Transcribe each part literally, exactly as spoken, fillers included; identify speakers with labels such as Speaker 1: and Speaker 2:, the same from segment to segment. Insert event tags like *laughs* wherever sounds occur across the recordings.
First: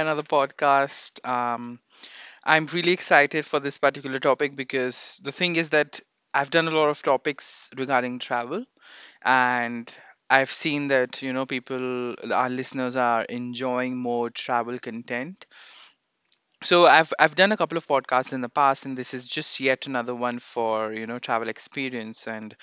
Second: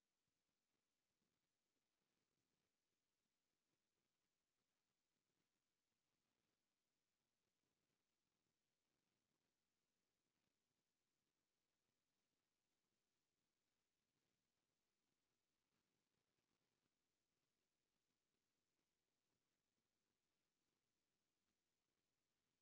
Speaker 1: another podcast. Um, I'm really excited for this particular topic because the thing is that I've done a lot of topics regarding travel, and I've seen that you know people, our listeners, are enjoying more travel content, so i've i've done a couple of podcasts in the past, and this is just yet another one for you know travel experience. And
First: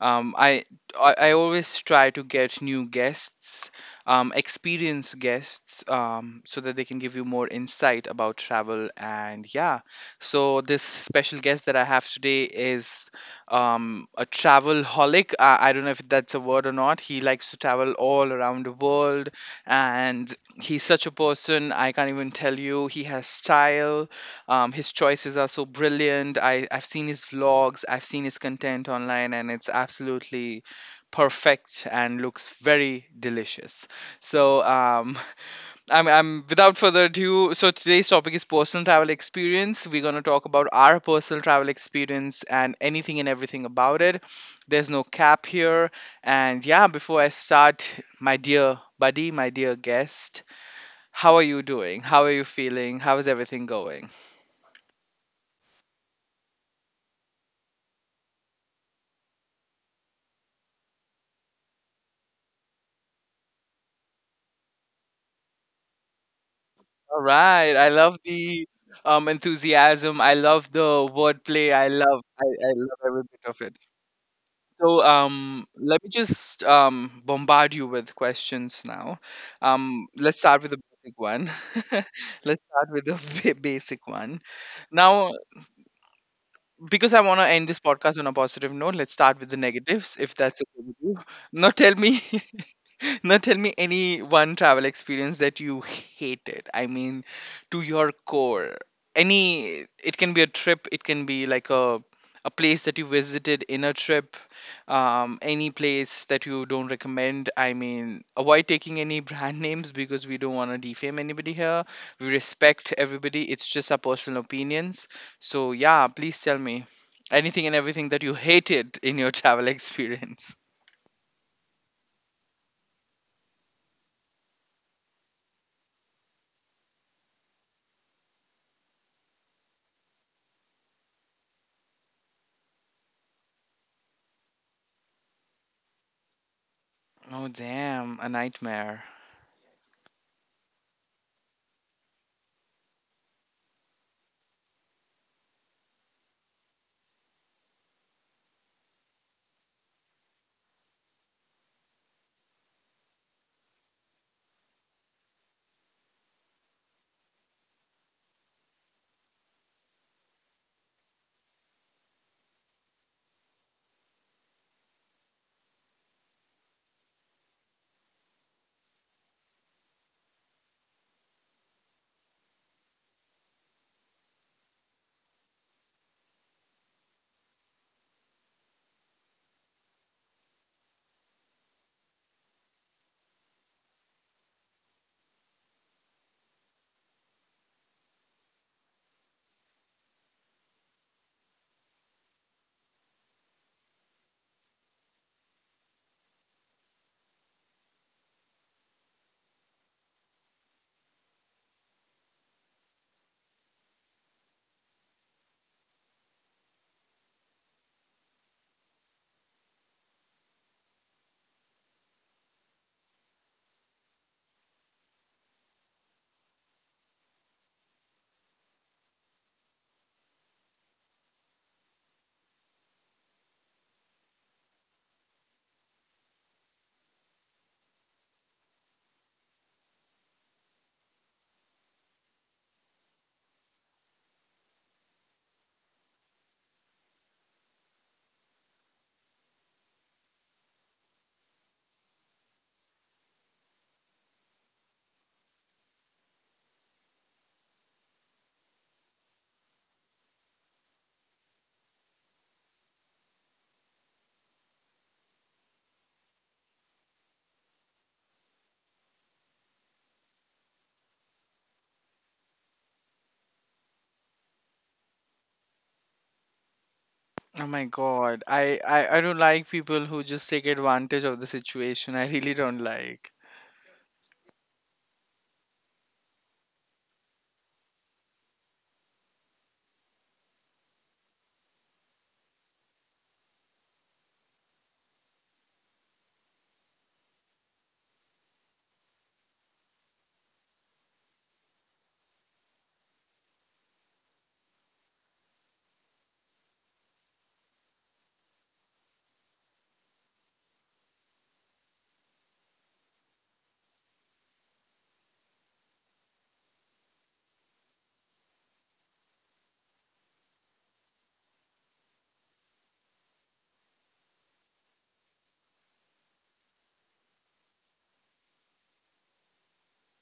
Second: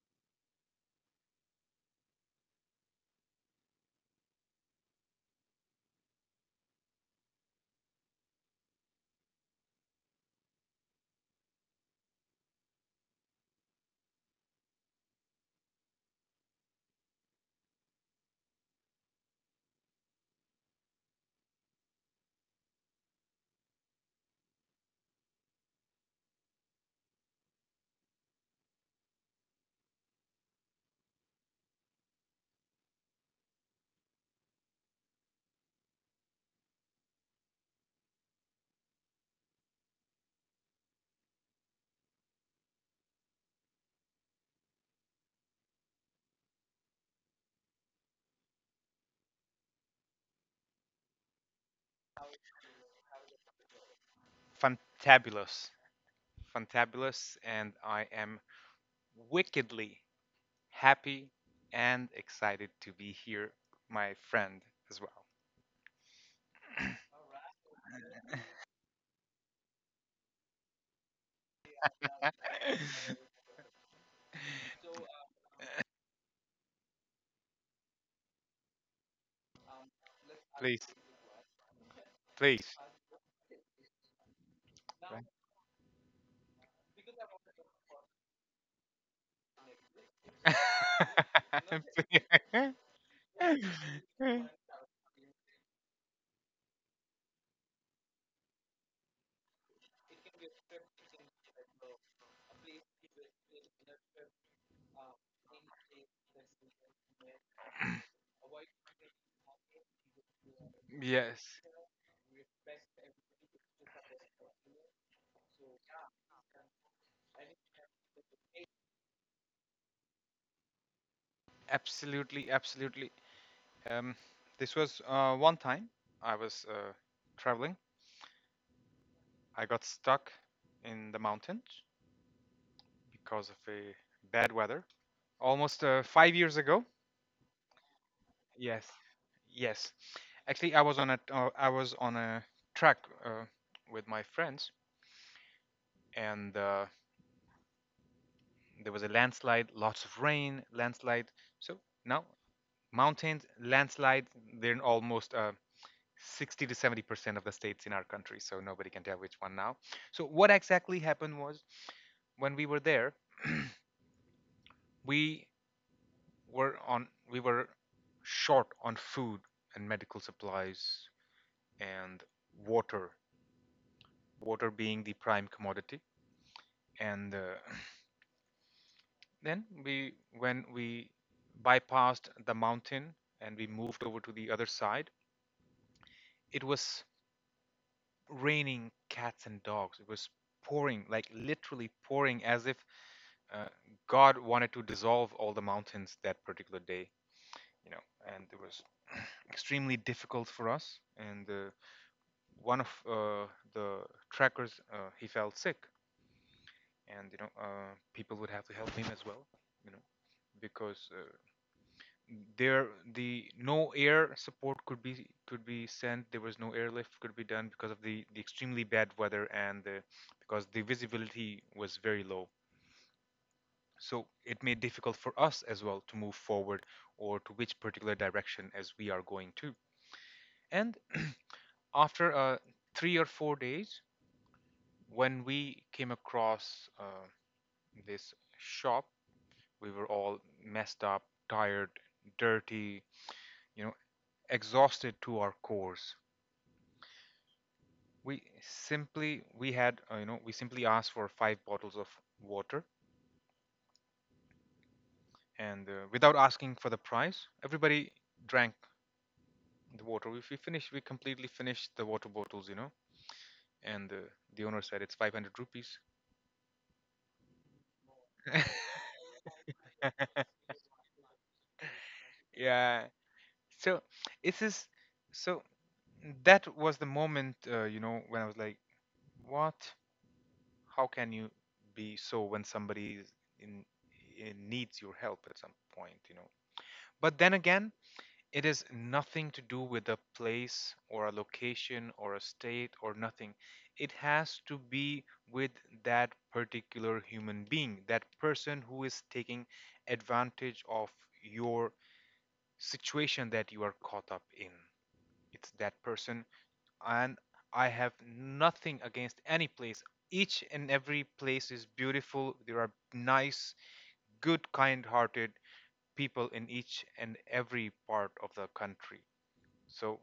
Speaker 1: um, I, I i always try to get new guests, um, experienced guests, um, so that they can give you more insight about travel. And yeah, so this special guest that I have today is um, a travel holic. I, I don't know if that's a word or not. He likes to travel all around the world, and he's such a person I can't even tell you. He has style. Um, his choices are so brilliant. I, i've seen his vlogs, I've seen his content online, and it's absolutely perfect and looks very delicious. So um, *laughs* I'm, I'm, without further ado, so today's topic is personal travel experience. We're going to talk about our personal travel experience and anything and everything about it. There's no cap here. And yeah, before I start, my dear buddy, my dear guest, how are you doing? How are you feeling? How is everything going?
Speaker 2: Fantabulous, fantabulous, and I am wickedly happy and excited to be here, my friend, as well.
Speaker 1: All right. I love the um, enthusiasm. I love the wordplay. I love I, I love every
Speaker 2: *laughs*
Speaker 1: bit of it. So um, let me just um, bombard you with questions now. Um, let's start with the
Speaker 2: Please,
Speaker 1: basic one. *laughs* Let's
Speaker 2: please.
Speaker 1: start with the ba- basic one. Now, because I want to end this podcast on a positive note, let's start with the negatives, if that's okay with you. Now, tell
Speaker 2: *laughs*
Speaker 1: me *laughs* now tell me any one travel experience that you hated. I mean, to your core. Any, it can be a trip, it can be like a a place that you visited in a trip, um, any place that you don't recommend. I mean, avoid taking any *laughs* brand names because we don't want to defame
Speaker 2: Yes,
Speaker 1: anybody here. We respect everybody. It's just our personal opinions. So yeah, please tell me anything and everything that you hated in your *laughs* travel experience.
Speaker 2: absolutely, absolutely. Um, this was uh, one time I was uh, traveling. I got stuck in the mountains because of a bad weather almost uh, five years ago.
Speaker 1: Oh damn, a
Speaker 2: Yes,
Speaker 1: nightmare.
Speaker 2: yes. Actually, I was on a uh, I was on a track uh, with my friends, and uh, there was a landslide, lots of rain, landslide. So now mountains, landslide, they're in almost uh, sixty to seventy percent of the states in our country. So nobody can tell which one now. So what exactly happened was when we were there, we were on we were short on food and medical supplies and water, water being the prime commodity. And uh, *clears throat* then we, when we bypassed the mountain and we moved over to the other side, it was raining cats and dogs. It was pouring, like literally pouring, as if uh, God wanted to dissolve all the mountains that particular day. You know, and it was *clears throat* extremely difficult for us. And uh, one of uh, the trackers, uh, he fell sick, and you know uh, people would have to help him as well, you know because uh, there the no air support could be could be sent, there was no airlift could be done because of the, the extremely bad weather, and the, because the visibility was very low, so it made difficult for us as well to move forward or to which particular direction as we are going to. And after uh, three or four days, when we came across uh, this shop. We were all messed up, tired, dirty, you know, exhausted to our cores. We simply we had uh, you know we simply asked for five bottles of water, and uh, without asking for the price, everybody drank the water. If we finished, we completely finished the water bottles, you know. And uh, the owner said it's five hundred rupees.
Speaker 1: Oh my God. I, I, I don't like people who just
Speaker 2: *laughs*
Speaker 1: take advantage of the situation. I really don't
Speaker 2: Yeah.
Speaker 1: like.
Speaker 2: So it's just, so that was the moment, uh, you know, when I was like, what? How can you be so when somebody is in, in needs your help at some point you know but then again, it is nothing to do with a place or a location or a state or nothing. It has to be with that particular human being, that person who is taking advantage of your situation that you are caught up in. It's that person. And I have nothing against any place. Each and every place is beautiful. There are nice, good, kind hearted people in each and every part of the country. So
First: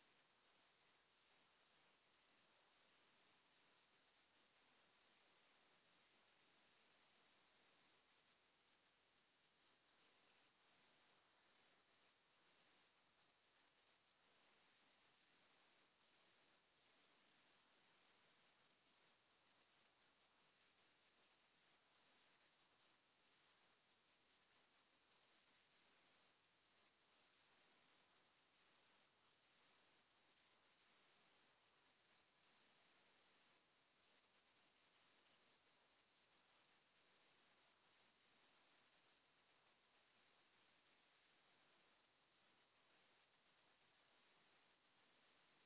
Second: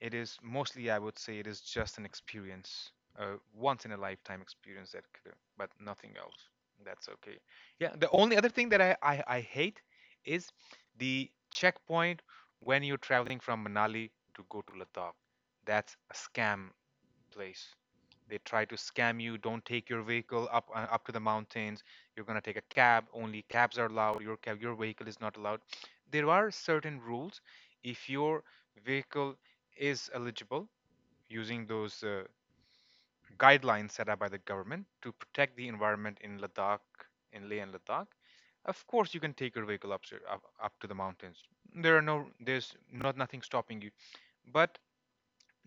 Speaker 2: it is mostly, I would say, it is just an experience, a once in a lifetime experience that could, but nothing else. That's okay. Yeah, the only other thing that I, I, I hate is the checkpoint when you're traveling from Manali to go to Ladakh. That's a scam place. They try to scam you. Don't take your vehicle up uh, up to the mountains. You're gonna take a cab. Only cabs are allowed. Your cab, your vehicle is not allowed. There are certain rules. If your vehicle is eligible, using those uh, guidelines set up by the government to protect the environment in Ladakh, in Leh and Ladakh, of course you can take your vehicle up, up up to the mountains. There are no, there's not nothing stopping you. But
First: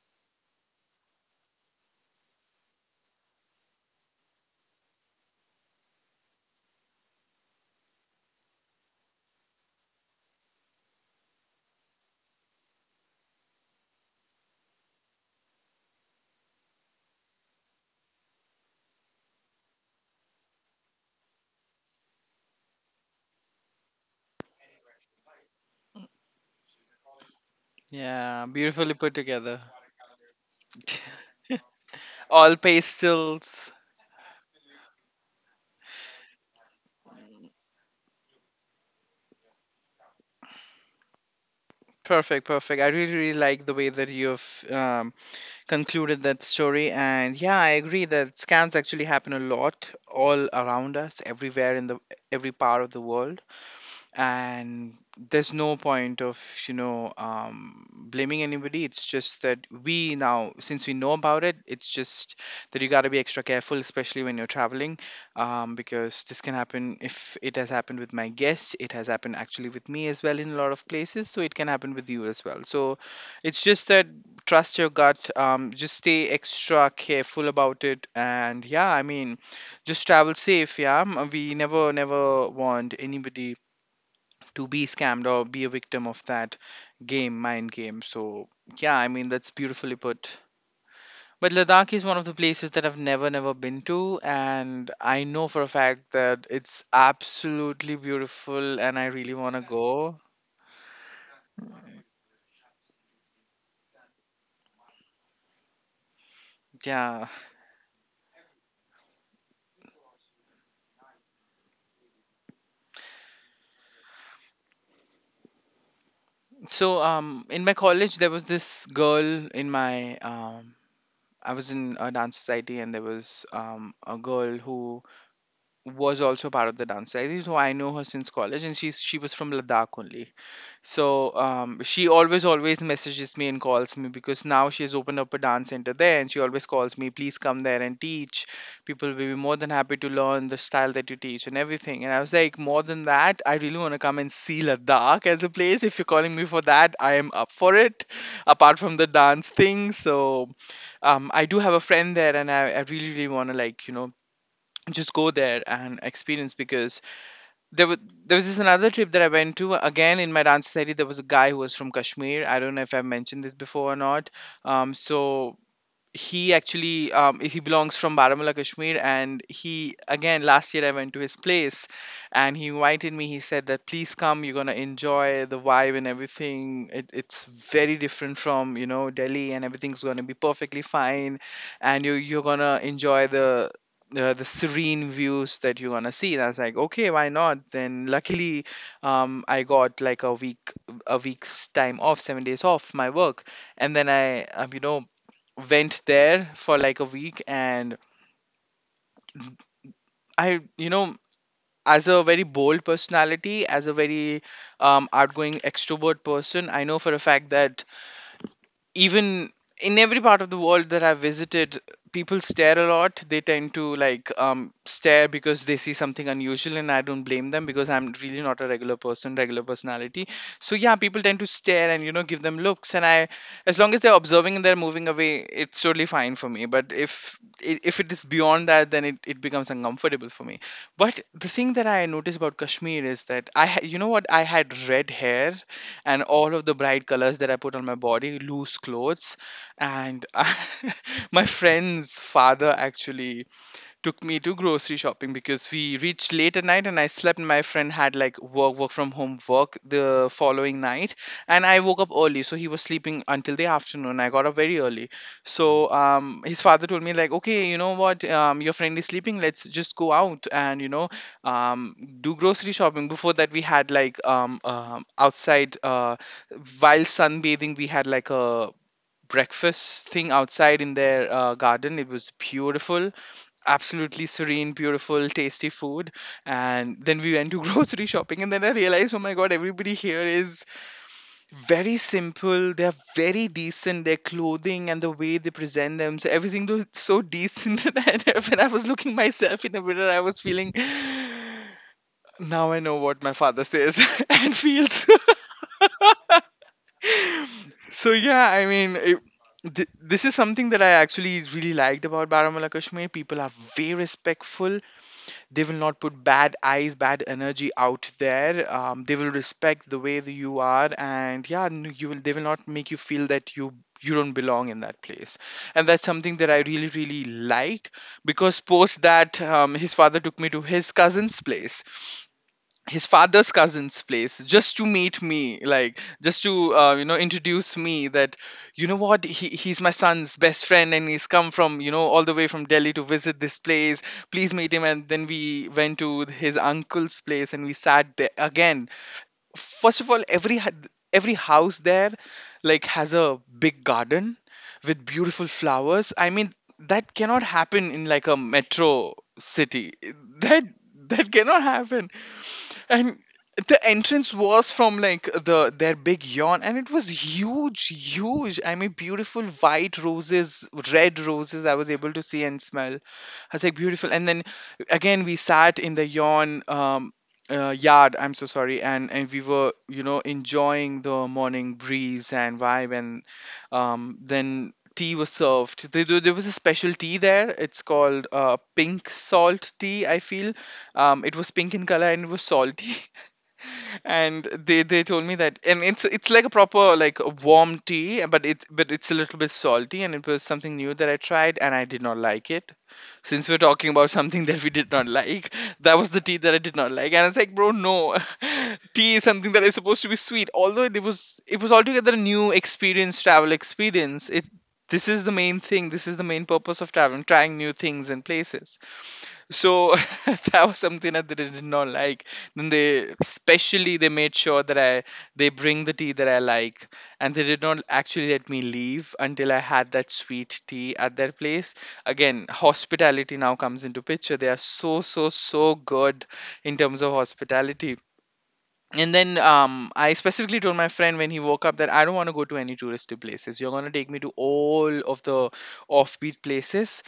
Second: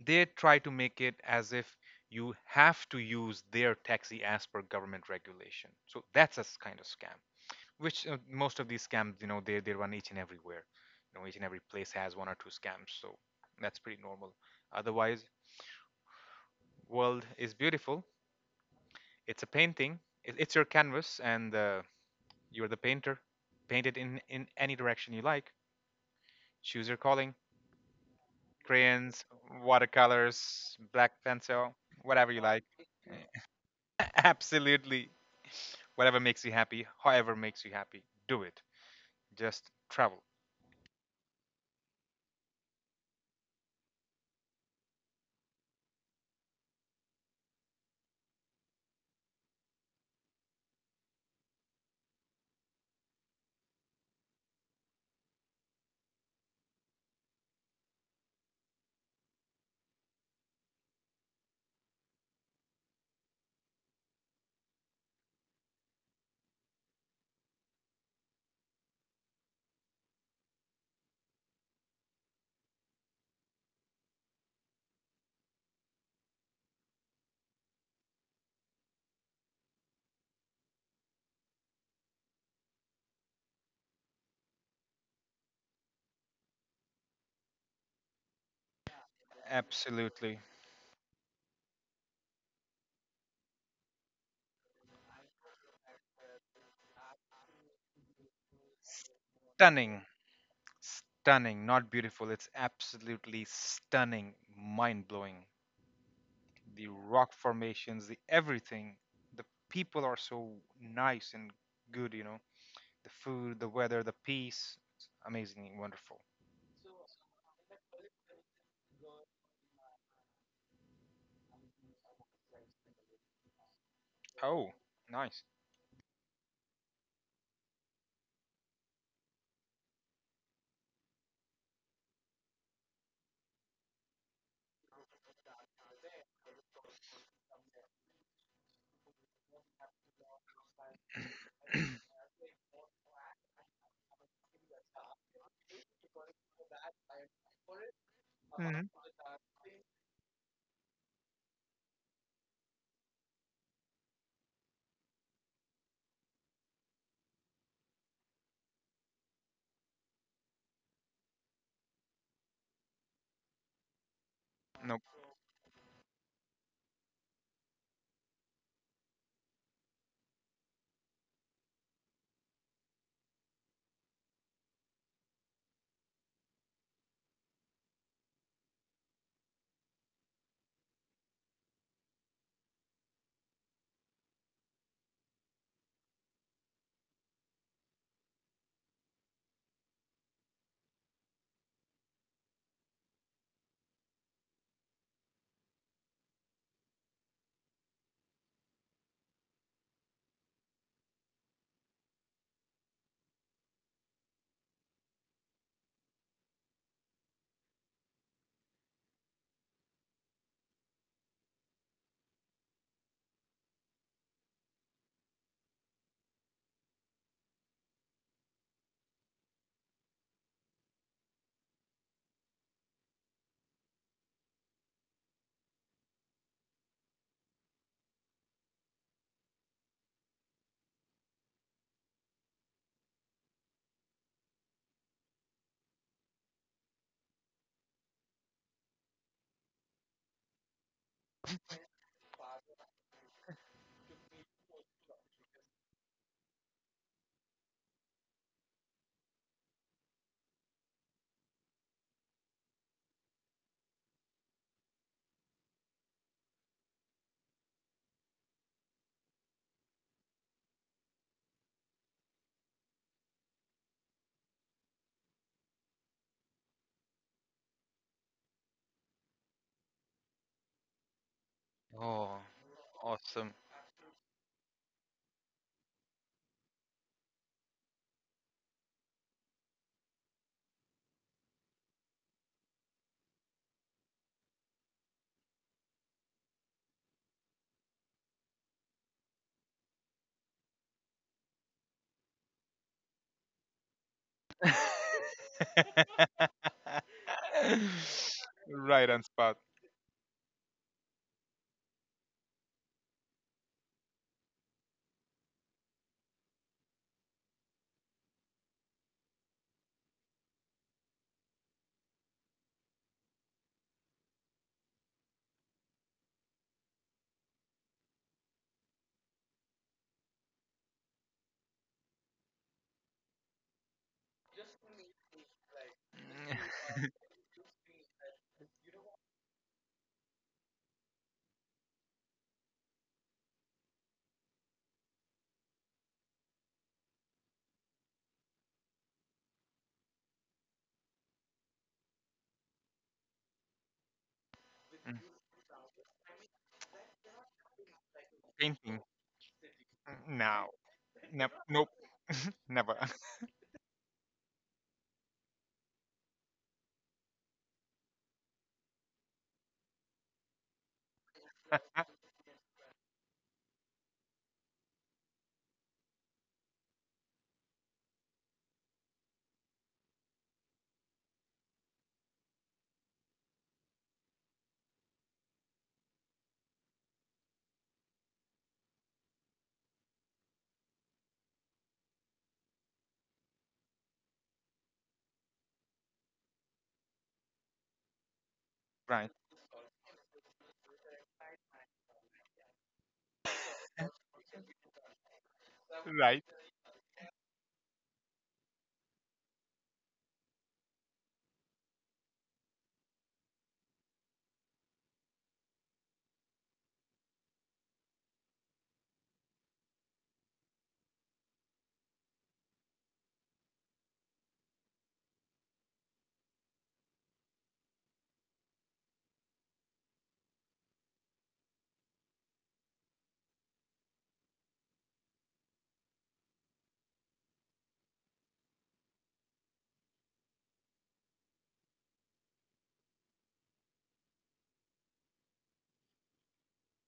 Speaker 2: they try to make it as if you have to use their taxi as per government regulation, so that's a kind of scam, which uh, most of these scams, you know they, they run each and everywhere. You know each and every place has one or two scams, so that's pretty normal. Otherwise, world is beautiful. It's a painting. It's your canvas, and uh, you're the painter. Paint it in in any direction you like. Choose your calling.
Speaker 1: Yeah, beautifully put
Speaker 2: Crayons,
Speaker 1: together.
Speaker 2: watercolors, black pencil,
Speaker 1: *laughs*
Speaker 2: whatever you
Speaker 1: All
Speaker 2: like.
Speaker 1: pastels.
Speaker 2: *laughs* Absolutely. Whatever makes you happy, however makes you happy, do it. Just travel.
Speaker 1: Perfect, perfect. I really, really like the way that you've um, concluded that story. And yeah, I agree that scams actually happen a lot all around us, everywhere in the every part of the world. And there's no point of you know um, blaming anybody. It's just that we, now since we know about it, it's just that you got to be extra careful, especially when you're traveling, um, because this can happen. If it has happened with my guests, it has happened actually with me as well in a lot of places, so it can happen with you as well. So it's just that trust your gut, um, just stay extra careful about it. And yeah, I mean, just travel safe, yeah. Um, we never, never want anybody to be scammed or be a victim of that game, mind game. So yeah, I mean, that's beautifully put.
Speaker 2: Absolutely
Speaker 1: But Ladakh is one of the places that I've never, never been to. And I know for a fact that it's absolutely beautiful and I really want to
Speaker 2: stunning.
Speaker 1: go.
Speaker 2: Stunning, not beautiful. It's absolutely stunning, mind blowing. The
Speaker 1: Yeah.
Speaker 2: rock formations, the everything. The people are so nice and good, you know. The food, the weather, the peace. It's amazing and wonderful.
Speaker 1: So, um, in my college, there was this girl in my, um, I was in a dance society, and there was um, a girl
Speaker 2: Oh,
Speaker 1: who
Speaker 2: nice.
Speaker 1: was also part of the dance society. So I know her since college, and she's, she was from Ladakh only. So um, she always always messages me and calls me because now she has opened up a dance center there, and she always calls me, please come there and teach. People will be more than happy to learn the style that you teach and everything. And I was like, more than that, I really want to come and see Ladakh as a place. If you're calling me for that, I am up for it. Apart from the dance thing. So um, I do have a friend there, and I, I really really want to like you know just go there and experience because there was there was this another trip that I went to again in my dance society. There was a guy who was from Kashmir. I don't know if I've mentioned this before or not. Um,
Speaker 2: Nope.
Speaker 1: so he actually um, he belongs from Baramulla, Kashmir, and he, again last year I went to his place, and he invited me. He said that please come, you're gonna enjoy the vibe and everything. It, it's very different from you know Delhi, and everything's gonna be perfectly fine, and you you're gonna enjoy the. The, the serene views that you're gonna see. And I was like, okay, why not. Then luckily um, I got like a week a week's time off, seven days off my work, and then I, um, you know, went there for like a week. And I, you know, as a very bold personality, as a very um, outgoing extrovert person, I know for a fact that even in every part of the world that I've visited, people stare a lot. They tend to like um, stare because they see something unusual, and I don't blame them because I'm really not a regular person, regular personality. So yeah, people tend to stare and you know give them looks, and I, as long as they're observing and they're moving away, it's totally fine for me. But if i- if it is beyond that, then it, it becomes uncomfortable for me. But the thing that I noticed about Kashmir is that I, ha- you know what, I had red hair and all of the bright colors that I put on my body, loose clothes, and *laughs* my friend's father actually took me to grocery shopping because we reached late at night and I slept. My friend had like work, work from home, work the following night, and I woke up early. So he was sleeping until the afternoon. I got up very early. So um, his father told me like, okay, you know what, um, your friend is sleeping. Let's just go out and you know, um, do grocery shopping. Before that, we had like um, um outside uh, while sunbathing, we had like a breakfast thing outside in their uh, garden. It was
Speaker 2: Oh,
Speaker 1: beautiful,
Speaker 2: awesome.
Speaker 1: absolutely serene, beautiful, tasty food. And then we went to *laughs* grocery shopping, and then I realized, oh my god, everybody here is very simple. They're very decent. Their clothing and the way they present them, so everything was so decent. *laughs* And when I was looking myself in the mirror, I was feeling. *sighs* Now I know what my father says *laughs* and feels.
Speaker 2: *laughs*
Speaker 1: *laughs* So yeah, I mean,
Speaker 2: Right
Speaker 1: it,
Speaker 2: on spot.
Speaker 1: th- this is something that I actually really liked about Baramulla, Kashmir. People are very respectful. They will not put bad eyes, bad energy out there. Um, they will respect the way that you are, and yeah, n- you will. They will not make you feel that you you don't belong in that place. And that's something that I really really liked because post that, um, his father took me to his cousin's place his father's cousin's place just to meet me, like just to uh, you know introduce me that you know what, he, he's my son's best friend, and he's come from you know all the way from Delhi to visit this place, please meet him. And then we went to his uncle's place and we sat there again. First of all, every ha- every house there like has a big garden with
Speaker 2: Mm,
Speaker 1: beautiful flowers. I mean, that cannot happen in like a
Speaker 2: painting.
Speaker 1: metro city, that
Speaker 2: No.
Speaker 1: that
Speaker 2: No.
Speaker 1: cannot
Speaker 2: Nope.
Speaker 1: happen.
Speaker 2: *laughs* Never.
Speaker 1: And the entrance was from like the their big yawn, and it was huge huge. I mean beautiful white roses, red roses. I was able to see and smell. I was like, beautiful. And then again we sat in the yawn, um uh, yard, I'm so sorry. And and we were you know enjoying the morning breeze and vibe. And um then tea was served. There, there there was a special tea there. It's called uh, pink salt tea, I feel. Um it was pink in color and it was salty. *laughs* And they they told me that. And it's it's like a proper like a warm tea, but it's but it's a
Speaker 2: *laughs* Right.
Speaker 1: little bit salty. And it was something new that I tried, and I did not like it. Since we're talking about *laughs* something that we did not like, that was the tea
Speaker 2: Right.
Speaker 1: that I did not like, and I was like bro, no. *laughs* Tea is something that is supposed to be sweet. Although it was It was altogether a new experience, travel experience. It, this is the main thing, this is the main purpose of traveling, trying new things and places. So, *laughs* that was something that they did not like. Then they specially they made sure that I, they bring the tea that I like, and they did not actually let me leave until I had that sweet tea at their place. Again, hospitality now comes into picture. They are so so so good in terms of hospitality. And then um, I specifically told my friend when he woke up that I don't want to go to any touristy places. You're going to take me to all of the offbeat places,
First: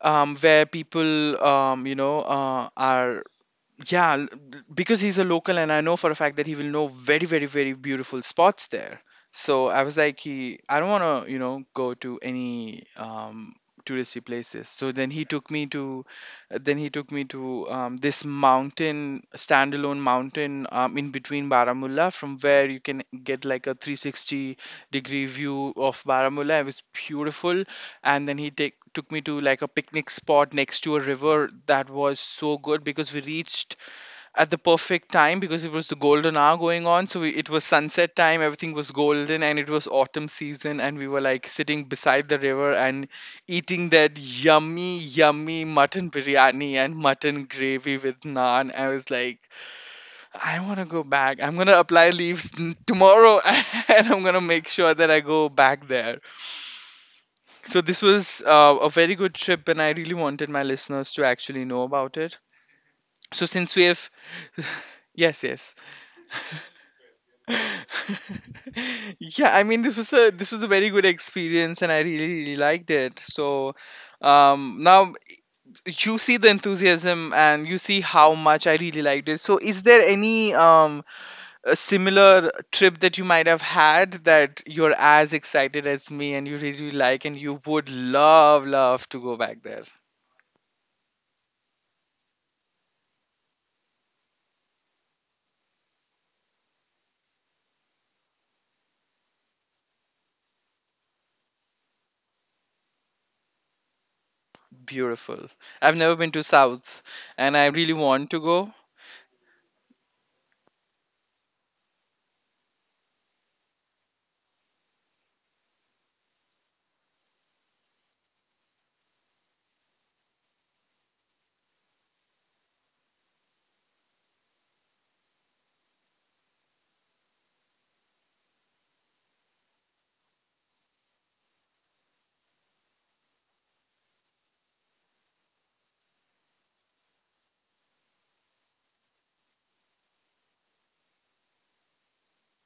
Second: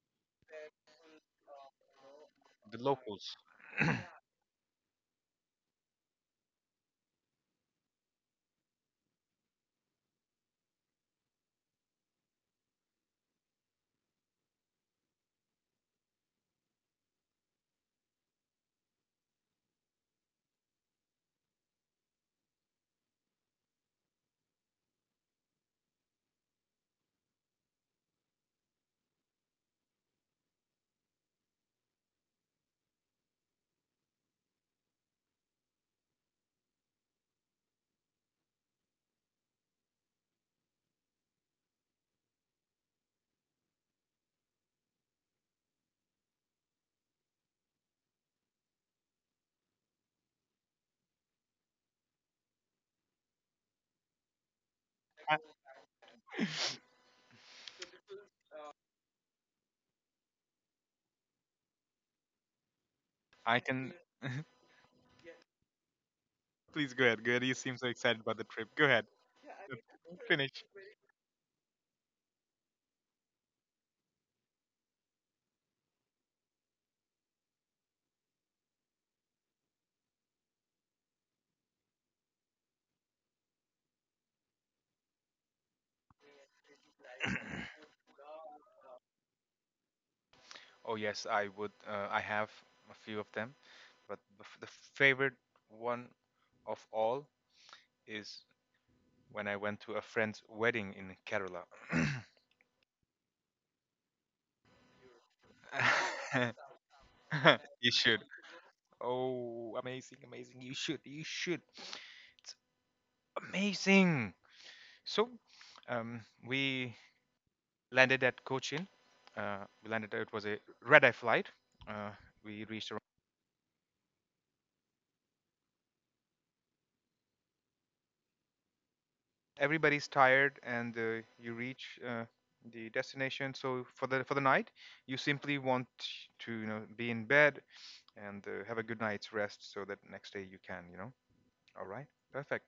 Speaker 1: um, where people, um, you know, uh,
Speaker 2: The
Speaker 1: are
Speaker 2: locals. *clears throat* I,
Speaker 1: yeah, l- l- because he's a local, and I know for a fact that he will know very, very, very beautiful spots there. So I was like, he, I don't want to, you know, go to any um, touristy places. So then he took me to, then he took me to um, this mountain, standalone mountain um, in between Baramulla, from where you can get like a three sixty degree view of Baramulla. It was beautiful. And then he take took me to like a picnic spot next to a river. That was so good because we reached at the perfect time because it was the golden hour going on. So we, it was sunset time, everything was golden, and it was autumn season, and we were like sitting beside the river and eating that yummy yummy mutton biryani and mutton gravy with naan. I was like, I want to go back. I'm going to apply leaves n- tomorrow. *laughs* And I'm going to make sure that I go back there. So this was uh, a very good trip, and I really wanted my listeners to actually know about it. So
Speaker 2: I
Speaker 1: since we
Speaker 2: can.
Speaker 1: have, *laughs* yes, yes,
Speaker 2: Please go ahead. Go ahead. You seem so excited about the trip. Go ahead.
Speaker 1: *laughs* yeah. I
Speaker 2: Uh,
Speaker 1: mean, this was a this was
Speaker 2: Finish.
Speaker 1: a very good experience, and I really, really liked it. So um, now you see the enthusiasm, and you see how much I really liked it. So is there any um a similar trip that you might have had that you're as excited as me, and you really like, and you would love, love to go back there?
Speaker 2: Oh yes, I would. Uh, I have a few of them, but the, f- the favorite one of all is when I went to a friend's wedding in Kerala.
Speaker 1: Beautiful.
Speaker 2: *clears throat*
Speaker 1: I've never been to
Speaker 2: *coughs*
Speaker 1: South,
Speaker 2: *laughs*
Speaker 1: and
Speaker 2: *laughs*
Speaker 1: I
Speaker 2: You
Speaker 1: really
Speaker 2: should.
Speaker 1: want to go.
Speaker 2: Oh, amazing, amazing. You should, you should. Amazing. So, um, we landed at Cochin. Uh, we landed. It was a red eye flight. Uh, we reached around. Everybody's tired, and uh, you reach uh, the destination. So for the for the night, you simply want to you know be in bed and uh, have a good night's rest, so that next day you can you know. All right, perfect.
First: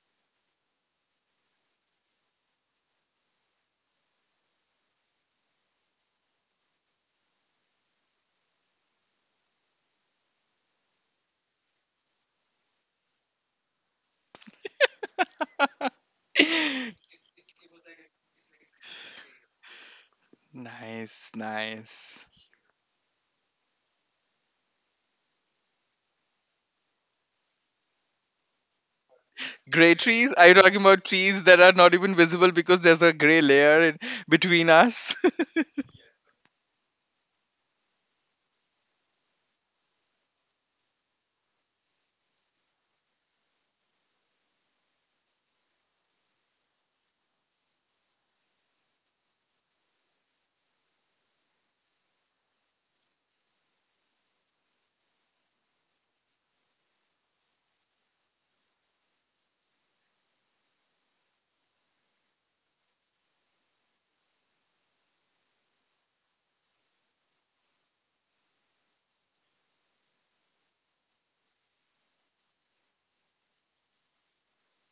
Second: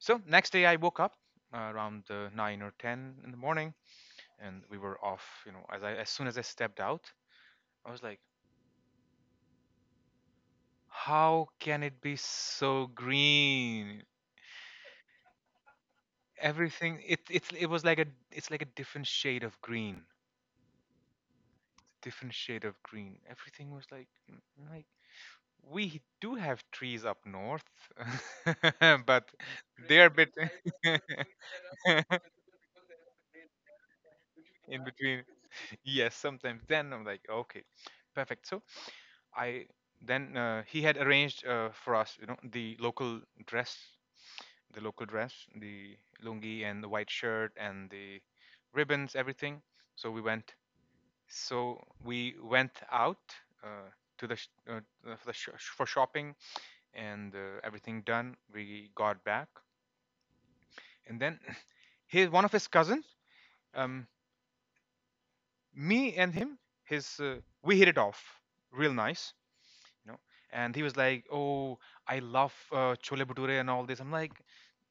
Speaker 2: So next day I woke up uh, around uh, nine or ten in the morning, and we were off. You know, as I as soon as I stepped out, I was like, "How can it be so green?
Speaker 1: *laughs*
Speaker 2: Everything, it it it was like a it's like a different shade of green,
Speaker 1: Nice, nice.
Speaker 2: different shade of green. Everything was like mm, like we do have trees up north, *laughs* but
Speaker 1: Gray
Speaker 2: they're a
Speaker 1: trees?
Speaker 2: bit
Speaker 1: Are you talking about trees that are not even
Speaker 2: *laughs*
Speaker 1: visible because there's a gray layer in between
Speaker 2: in
Speaker 1: us?
Speaker 2: between.
Speaker 1: *laughs*
Speaker 2: *laughs* Yes, sometimes. Then I'm like, okay, perfect. So I then uh, he had arranged uh, for us, you know, the local dress, the local dress, the lungi and the white shirt and the ribbons, everything. So we went. So we went out uh, to the sh- uh, uh, for, the sh- for shopping, and uh, everything done. We got back, and then *laughs* *clears throat* his one of his cousins. Um, me and him, his uh, we hit it off real nice, you know and he was like, oh, I love uh, chole bhature and all this. I'm like,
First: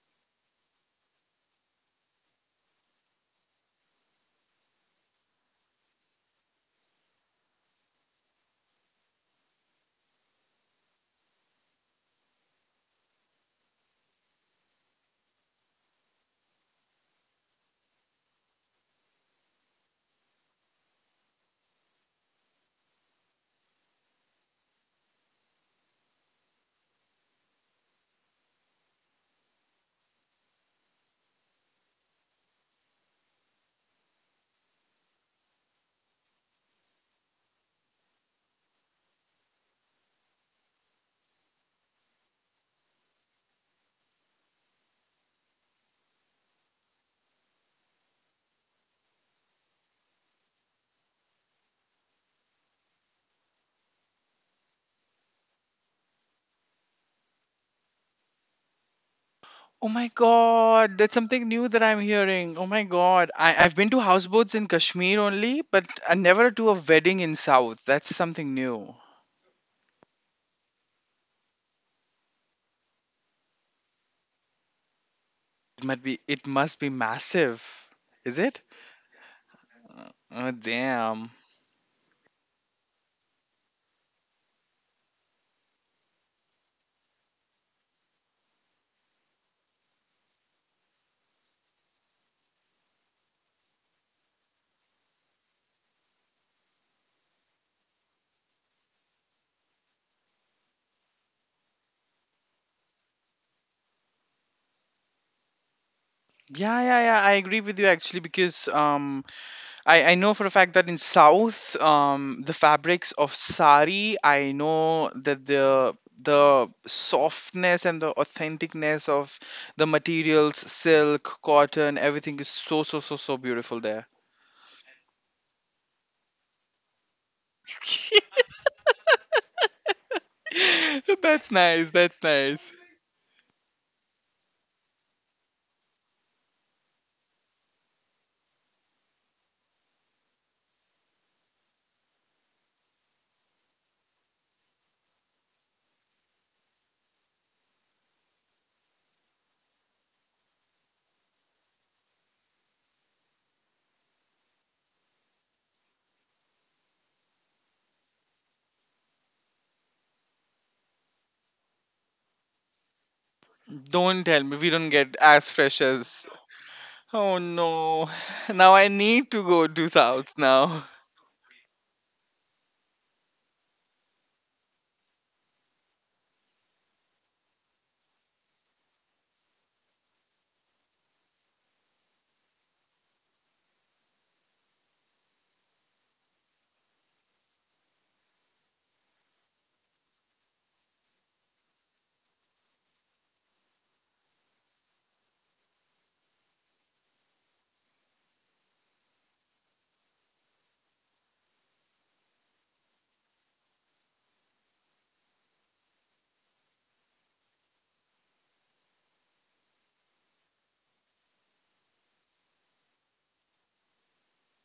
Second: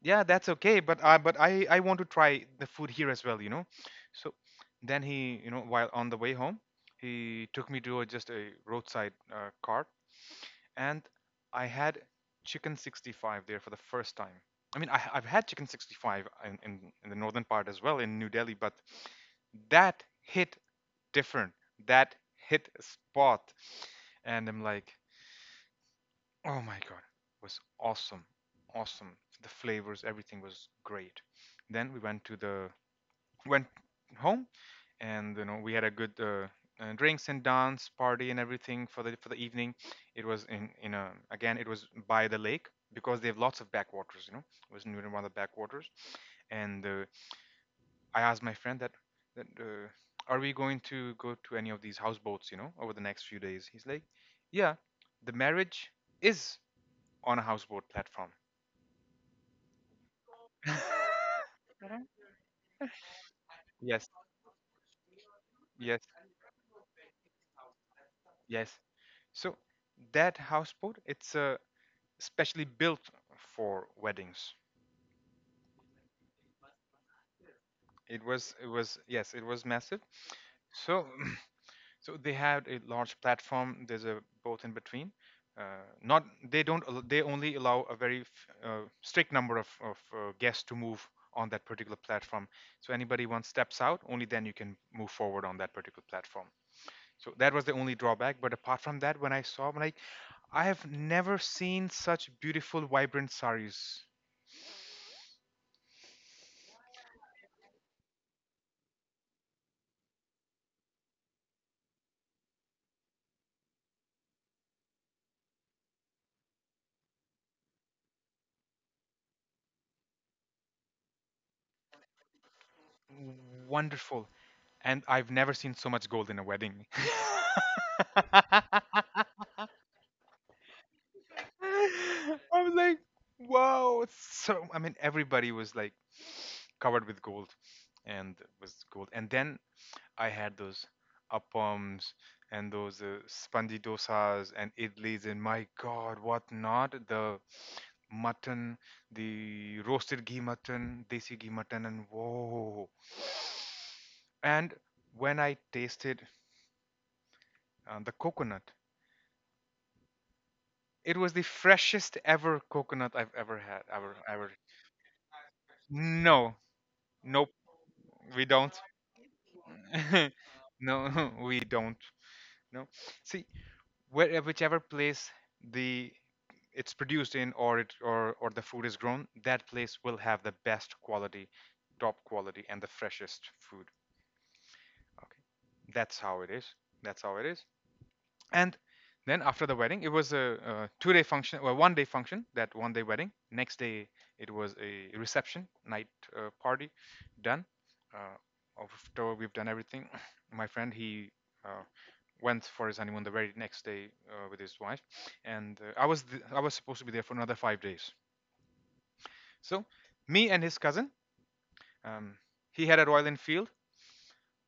Speaker 2: yeah, that's okay, but i but i i want to try the food here as well, you know so then he, you know while on the way home, he took me to a, just a roadside uh, cart, and I had chicken sixty-five there for the first time. I mean, I, i've had chicken sixty-five in, in in the northern part as well, in New Delhi, but that hit different. That hit spot. And I'm like, oh my God, it was awesome. Awesome. The flavors, everything was great. Then we went to the, went home, and, you know, we had a good uh, uh, drinks and dance party and everything for the, for the evening. It was in, in a, again, it was by the lake, because they have lots of backwaters, you know, it was near one of the backwaters. And uh, I asked my friend that, that uh, are we going to go to any of these houseboats, you know, over the next few days? He's like, yeah, the marriage is on a houseboat platform.
Speaker 1: Oh my god, that's something new that I'm
Speaker 2: Mhm.
Speaker 1: hearing. Oh my god. I, I've been to
Speaker 2: Yes,
Speaker 1: houseboats in Kashmir only, but
Speaker 2: yes,
Speaker 1: I never to a wedding in South. That's something
Speaker 2: yes.
Speaker 1: new.
Speaker 2: So that houseboat, it's uh, specially built for weddings.
Speaker 1: It must be it must be massive.
Speaker 2: It
Speaker 1: Is
Speaker 2: was,
Speaker 1: it?
Speaker 2: it was, yes, it was massive.
Speaker 1: Oh
Speaker 2: So
Speaker 1: damn.
Speaker 2: so they had a large platform. There's a both in between, uh, not they don't al- they only allow a very f- uh, strict number of, of uh, guests to move on that particular platform, so anybody once steps out only then you can move forward on that particular platform. So that was the only drawback, but apart from that, when I saw when I I have never seen such beautiful vibrant saris.
Speaker 1: Yeah, yeah, yeah. I agree with you actually because um, I I know for a fact that in South um, the fabrics of sari, I know that the the softness and the authenticness of the materials, silk, cotton, everything is so so so so beautiful there.
Speaker 2: Wonderful. And I've never seen so much gold in a wedding.
Speaker 1: *laughs*
Speaker 2: *laughs*
Speaker 1: That's nice. That's
Speaker 2: *laughs* I was
Speaker 1: nice.
Speaker 2: like, wow. So, I mean, everybody was like covered with gold and was gold. And then I had those appams and those uh, spandi dosas and idlis. And my God, what not? The mutton, the roasted ghee mutton, desi ghee mutton, and whoa. And when I tasted uh, the coconut, it was the freshest ever coconut I've ever had, ever,
Speaker 1: Don't tell
Speaker 2: ever.
Speaker 1: me, we don't get as fresh as.
Speaker 2: No,
Speaker 1: Oh
Speaker 2: nope,
Speaker 1: no!
Speaker 2: we
Speaker 1: *laughs* Now
Speaker 2: don't.
Speaker 1: I need to go to South
Speaker 2: *laughs*
Speaker 1: now. *laughs*
Speaker 2: No, *laughs* we don't. No, see, where, whichever place the it's produced in, or it or or the food is grown, that place will have the best quality, top quality, and the freshest food. Okay, that's how it is. That's how it is. And then after the wedding, it was a, uh two day function. Well, one day function. That one day wedding, next day it was a reception night, uh, party done. uh, After we've done everything, *clears throat* my friend, he uh, went for his honeymoon the very next day, uh, with his wife. And uh, I was th- I was supposed to be there for another five days. So me and his cousin, um, he had a Royal Enfield.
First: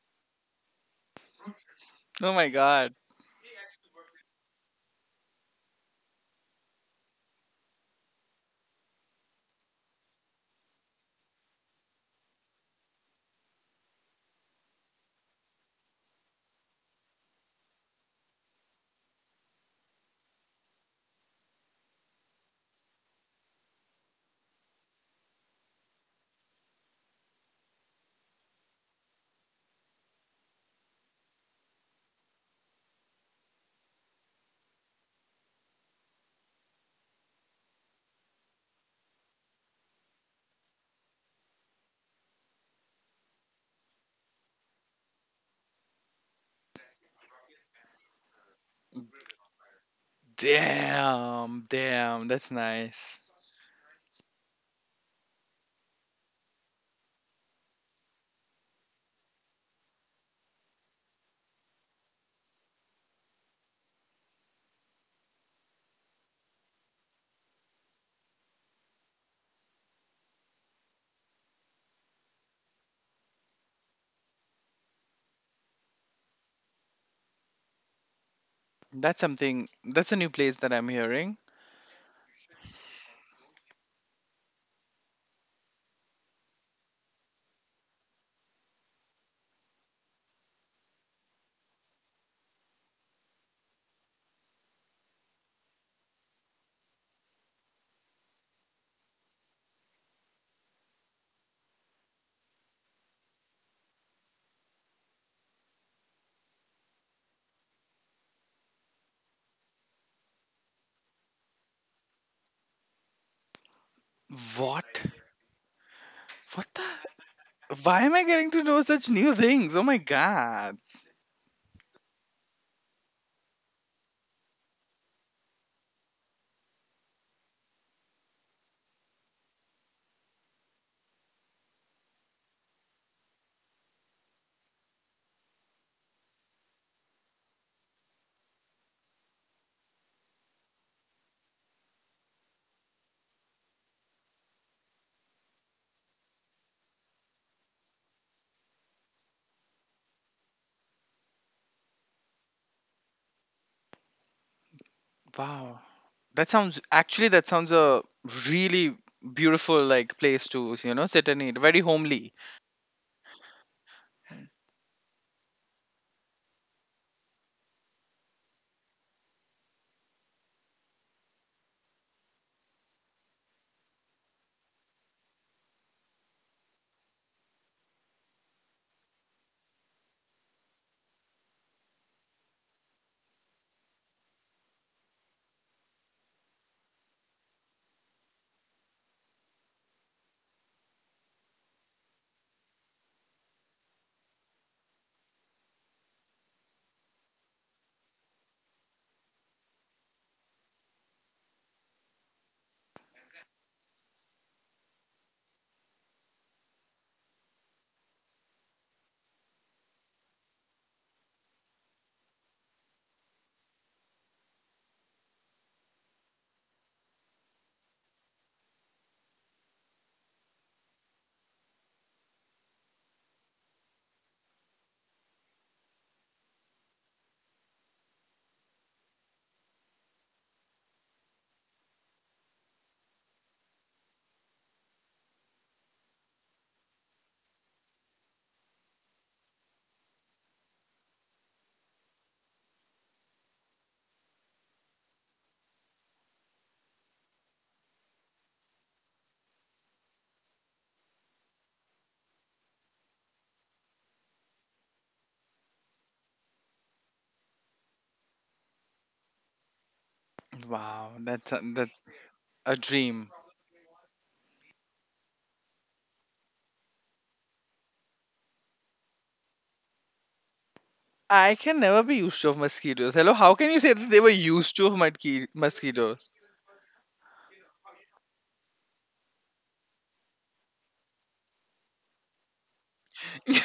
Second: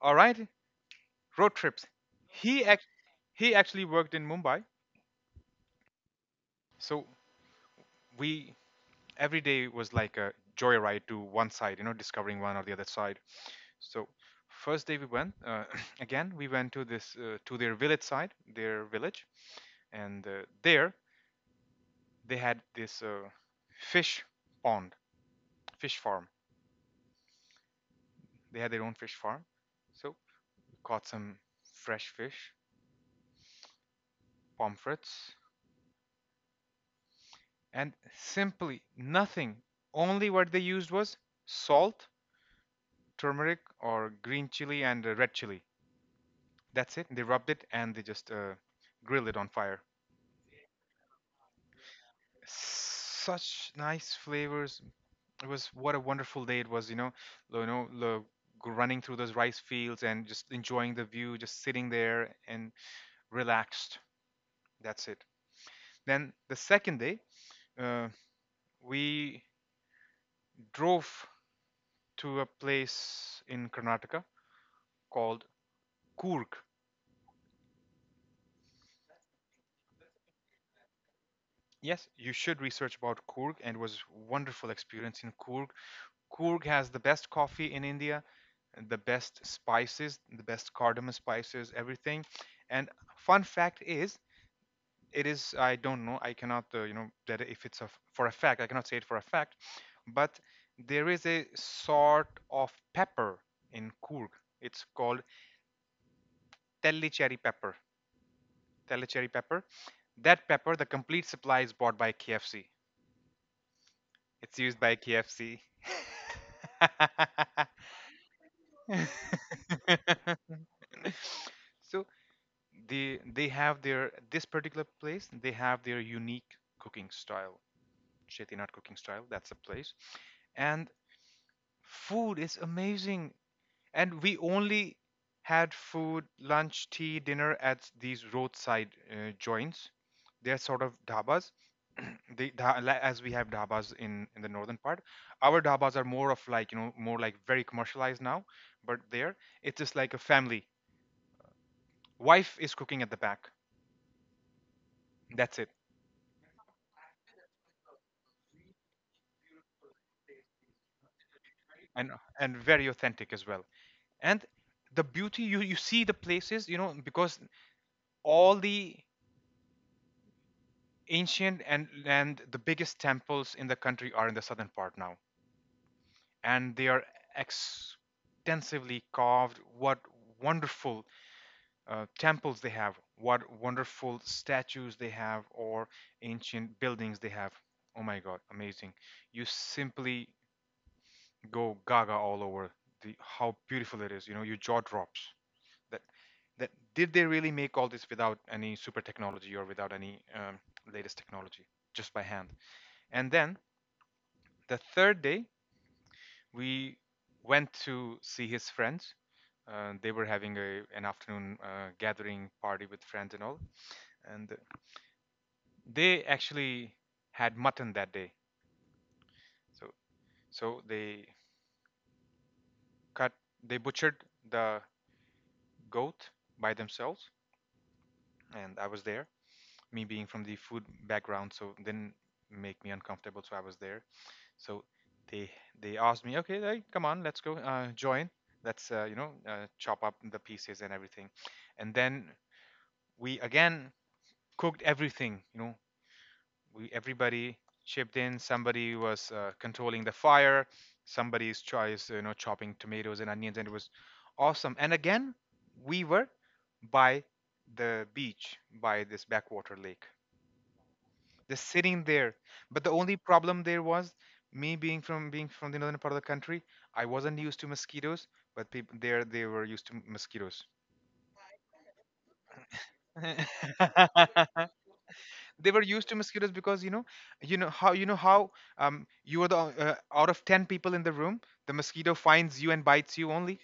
Speaker 2: All right, road trips.
Speaker 1: Oh my
Speaker 2: he act-
Speaker 1: God.
Speaker 2: he actually worked in Mumbai. So we, every day was like a joyride to one side, you know, discovering one or the other side. So first day we went, uh, *clears throat* again. We went to this, uh, to their village side, their village, and uh, there they had this, uh, fish pond, fish farm. They had their own fish farm. So caught some fresh fish, pomfrets, and simply nothing. Only what they used was salt, turmeric, or green chili and uh, red chili. That's it. They rubbed it and they just uh, grilled it on fire.
Speaker 1: Damn, damn, that's nice.
Speaker 2: Such nice flavors. It was, what a wonderful day it was. You know, lo- you know, lo- g- running through those rice fields and just enjoying the view, just sitting there and relaxed. That's it. Then the second day, uh, we drove to a place in Karnataka called Coorg.
Speaker 1: That's something, that's a new place that I'm hearing.
Speaker 2: Yes, you should research about Coorg, and it was wonderful experience in Coorg. Coorg has the best coffee in India, the best spices, the best cardamom spices, everything. And fun fact is, it is, I don't know, I cannot, uh, you know, that if it's a, for a fact, I cannot say it for a fact, but there is a sort of pepper in Coorg. It's called tellicherry pepper. Tellicherry pepper. That pepper, the complete supply is bought by K F C. It's used by
Speaker 1: What?
Speaker 2: K F C.
Speaker 1: What the? Why am I getting to know such new
Speaker 2: *laughs*
Speaker 1: things? Oh my
Speaker 2: *laughs*
Speaker 1: god.
Speaker 2: *laughs* So they they have their, this particular place, they have their unique cooking style, chetinat cooking style, that's a place. And food is amazing, and we only had food, lunch, tea, dinner at these roadside uh, joints. They're sort of dhabas. *clears throat* They dha- la- as we have dhabas in in the northern part, our dhabas are more of, like, you know, more like very commercialized now. But there, it's just like a family. Wife is cooking at the back, that's it.
Speaker 1: Wow. That sounds, actually, that sounds a really beautiful like place to, you know, sit and eat. Very
Speaker 2: and
Speaker 1: homely.
Speaker 2: and very authentic as well. And the beauty, you you see the places, you know, because all the ancient and and the biggest temples in the country are in the southern part now, and they are extensively carved. What wonderful uh, temples they have, what wonderful statues they have, or ancient buildings they have. Oh my god, amazing. You simply go gaga all over the, how beautiful it is, you know, your jaw drops. That, did they really make all this without any super technology or without any, um, latest technology, just by hand? And then the third day, we went to see his friends. Uh, they were having a, an afternoon uh, gathering party with friends and all. And they actually had mutton that day. So so they cut, they butchered the goat by themselves. And I was there. Me being from the food background, so it didn't make me uncomfortable, so I was there. So they they asked me, okay, like, come on, let's go, uh, join. Let's, uh, you know, uh, chop up the pieces and everything. And then we again cooked everything. You know, we, everybody chipped in. Somebody was uh, controlling the fire. Somebody's tries, you know, chopping tomatoes and onions, and it was awesome. And again, we were by the beach, by this backwater lake,
Speaker 1: Wow, that's a,
Speaker 2: just
Speaker 1: that's
Speaker 2: sitting there.
Speaker 1: a
Speaker 2: But the only
Speaker 1: dream.
Speaker 2: problem there was, me being from, being from the northern part of the country, I wasn't used to mosquitoes, but people there, they were used to mosquitoes.
Speaker 1: I can never be used to of mosquitoes. Hello, how can you say that they were
Speaker 2: *laughs*
Speaker 1: used to of mosqui-
Speaker 2: They were used to
Speaker 1: mosquitoes?
Speaker 2: mosquitoes because, you know, you know how you know how um you are the, uh, out of ten people in the room, the mosquito finds you and bites you only.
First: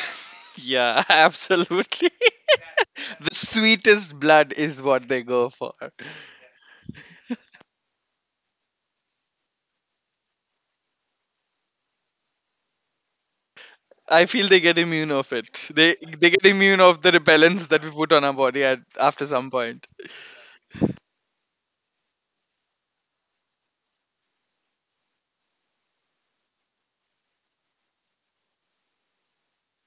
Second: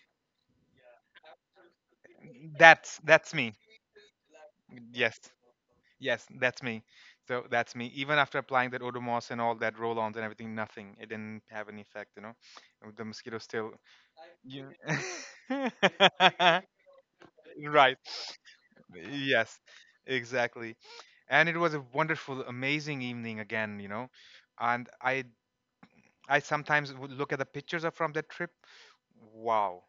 Speaker 1: Yeah, *laughs* absolutely.
Speaker 2: That's
Speaker 1: The
Speaker 2: that's me.
Speaker 1: sweetest blood is what
Speaker 2: Yes.
Speaker 1: they go for.
Speaker 2: Yes, that's me. So that's me. Even after applying that Odomos and all that roll-ons and everything, nothing. It didn't have any effect, you know. The mosquito still.
Speaker 1: I feel they
Speaker 2: You...
Speaker 1: get immune of it. They they get immune of the repellents that we
Speaker 2: *laughs* right.
Speaker 1: put on our body at after some
Speaker 2: Yes,
Speaker 1: point.
Speaker 2: exactly. And it was a wonderful, amazing evening again, you know. And I, I sometimes would look at the pictures of from that trip. Wow,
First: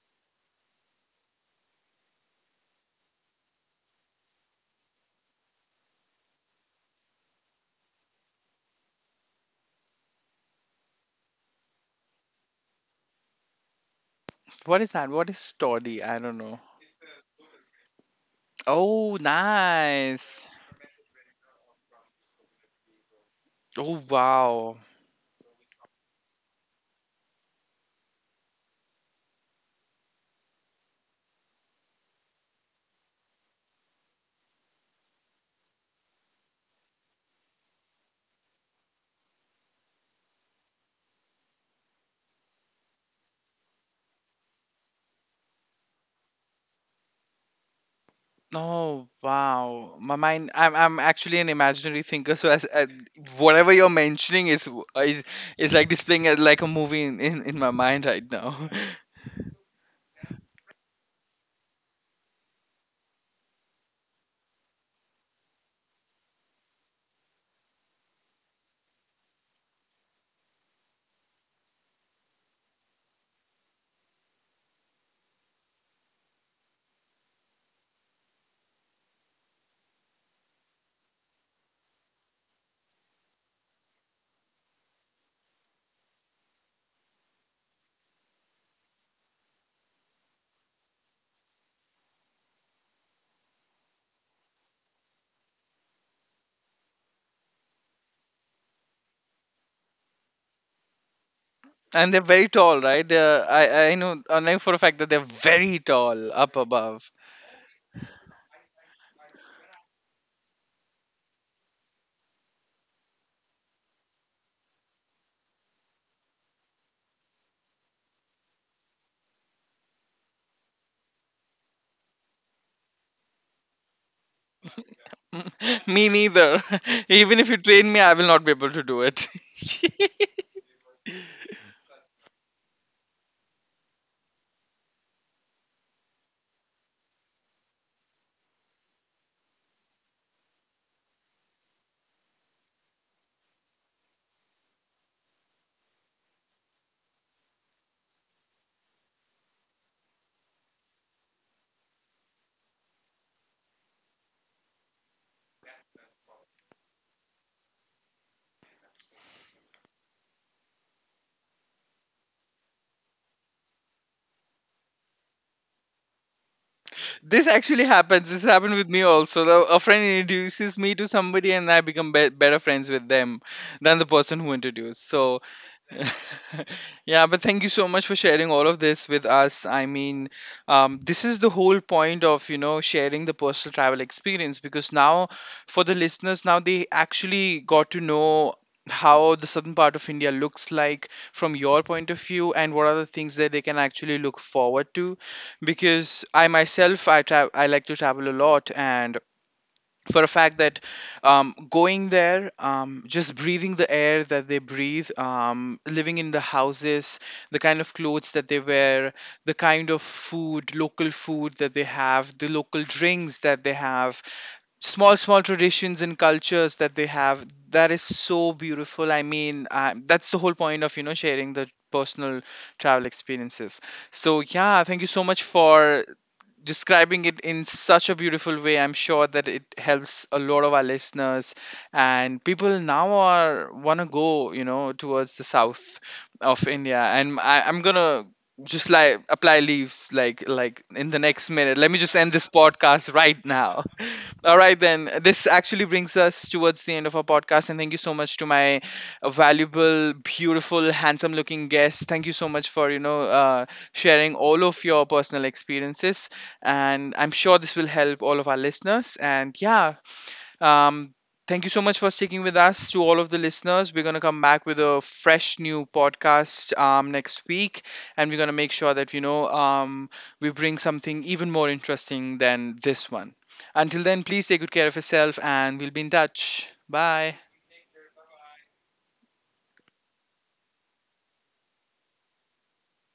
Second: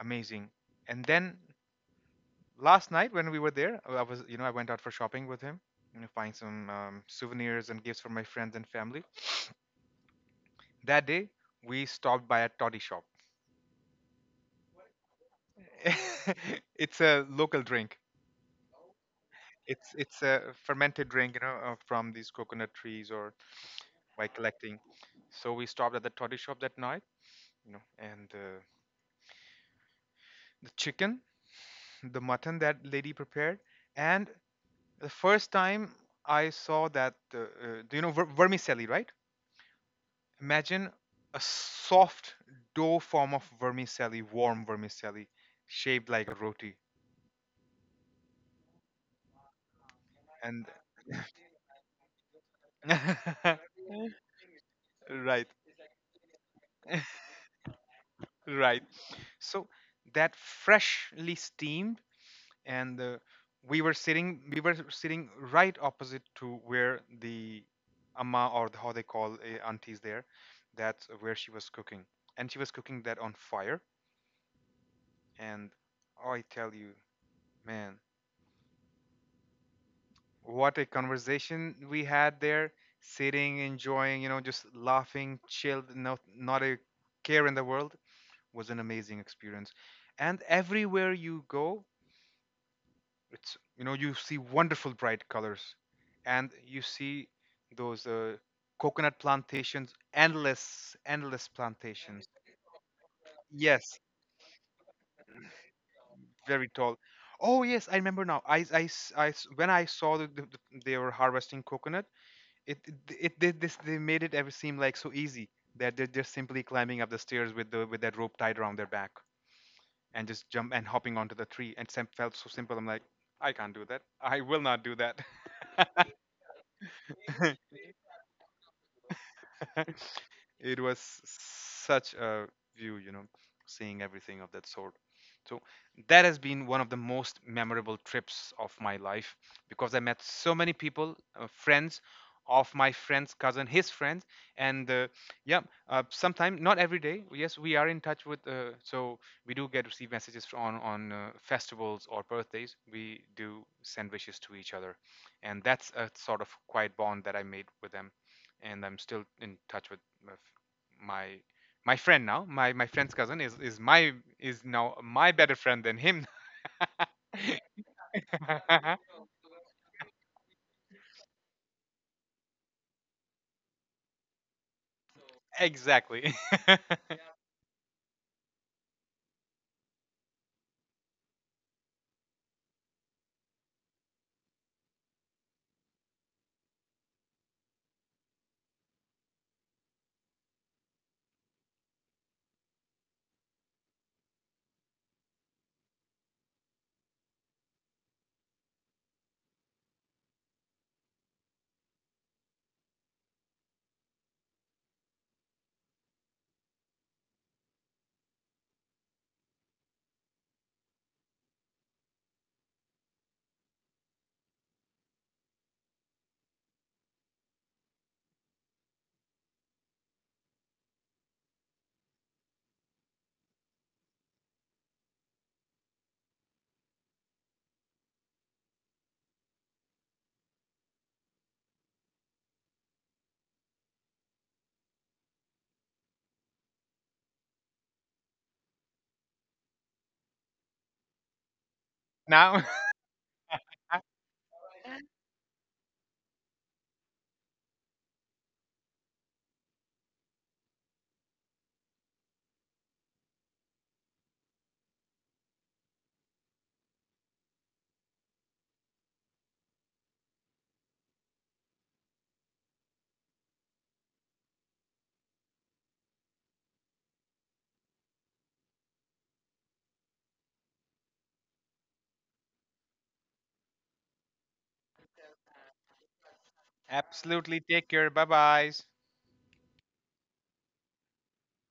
Speaker 2: amazing. And then last night when we were there, I was, you know, I went out for shopping with him, you know, buying some um, souvenirs and gifts for my friends and family. That day, we stopped by a toddy shop.
Speaker 1: What is that? What is toddy? I don't know.
Speaker 2: *laughs* It's a local drink.
Speaker 1: Oh,
Speaker 2: It's it's
Speaker 1: nice.
Speaker 2: a fermented drink, you know, uh, from these coconut trees, or
Speaker 1: Oh,
Speaker 2: by
Speaker 1: wow.
Speaker 2: collecting. So we stopped at the toddy shop that night, you know, and uh, the chicken, the mutton that lady prepared, and the first time I saw that, uh, uh, do you know ver- vermicelli, right? Imagine a soft dough form of vermicelli, warm vermicelli, shaped like a roti.
Speaker 1: Oh, wow. My mind.
Speaker 2: And
Speaker 1: I'm I'm actually an imaginary thinker. So as, uh,
Speaker 2: *laughs*
Speaker 1: whatever you're mentioning is is
Speaker 2: right,
Speaker 1: is like displaying as like a movie in, in in my mind right
Speaker 2: *laughs*
Speaker 1: now. *laughs*
Speaker 2: right. So that freshly steamed, and uh, we were sitting, we were sitting right opposite to where the amma, or the, how they call, uh, aunties there. That's where she was cooking, and she was cooking that on fire. And I tell you, man, what a conversation we had there, sitting, enjoying, you know, just laughing, chilled. No, not a care in the world. Was an amazing experience. And everywhere you go, it's, you know, you see wonderful bright colors, and you see those uh, coconut plantations, endless, endless
Speaker 1: And they're
Speaker 2: plantations.
Speaker 1: very tall, right? They're, I I
Speaker 2: Yes,
Speaker 1: know I know for a fact that they're very tall up
Speaker 2: very tall.
Speaker 1: above.
Speaker 2: Oh yes, I remember now. I, I, s- I s- when I saw that th- th- they were harvesting coconut, it it, it they, this they made it ever seem like so easy, that they're just simply climbing up the stairs with the with that rope tied around their back and just jump and hopping onto the tree. And Sam, felt so simple, I'm like, I can't do that, I will not do that.
Speaker 1: *laughs*
Speaker 2: *laughs*
Speaker 1: Me neither. *laughs* Even if you train me, I will not be able to do it.
Speaker 2: *laughs*
Speaker 1: *laughs*
Speaker 2: It was such a view, you know, seeing everything of that sort. So that has been one of the most memorable trips of my life, because I met so many people, uh, friends of my friend's cousin, his friends, and uh, yeah, uh, sometime, not every day. Yes, we are in touch with. Uh, so we do get, receive messages fr- on on uh, festivals or birthdays. We do send wishes to each other, and that's a sort of quiet bond that I made with them, and I'm still in touch with, with my my friend now. My my friend's cousin is is my, is now my better friend than him.
Speaker 1: This actually happens. This happened with me
Speaker 2: *laughs*
Speaker 1: also. The- A friend introduces me to somebody, and I become be- better friends with them than the person who introduced. So *laughs*
Speaker 2: Exactly.
Speaker 1: yeah, but thank you so much for sharing all of this with us. I mean, um, this is the whole point of, you know, sharing the personal travel experience, because now for the listeners, now they actually got to know how the southern part of India looks like from your point of view and what are the things that they can actually look forward to. Because I myself, I tra I like to travel a lot, and for a fact that um, going there, um, just breathing the air that they breathe, um, living in the houses, the kind of clothes that they wear, the kind of food, local food that they have, the local drinks that they have, small, small traditions and cultures that they have. That is so beautiful. I mean, uh, that's the whole point of, you know, sharing the personal travel experiences. So, yeah, thank you so much for describing it in such a beautiful way. I'm sure that it helps a lot of our listeners, and people now are wanna go, you know, towards the south of India. And I, I'm gonna just like apply leaves like like in the next minute. Let me just
Speaker 2: *laughs*
Speaker 1: end this
Speaker 2: Now,
Speaker 1: podcast right now.
Speaker 2: *laughs*
Speaker 1: *laughs* All right then. This actually brings us towards the end of our podcast, and thank you so much to my valuable, beautiful, handsome looking guest. Thank you so much for, you know, uh, sharing all of your personal experiences, and I'm sure this will help all of our listeners. And yeah, um, thank you so much for sticking with us, to all of the listeners. We're going to come back with a fresh new podcast um, next week, and we're going to make sure that, you know, um, we bring something even more interesting than this one. Until then, please take good care of yourself, and we'll be in touch. Bye.
Speaker 2: absolutely, take care. Bye byes.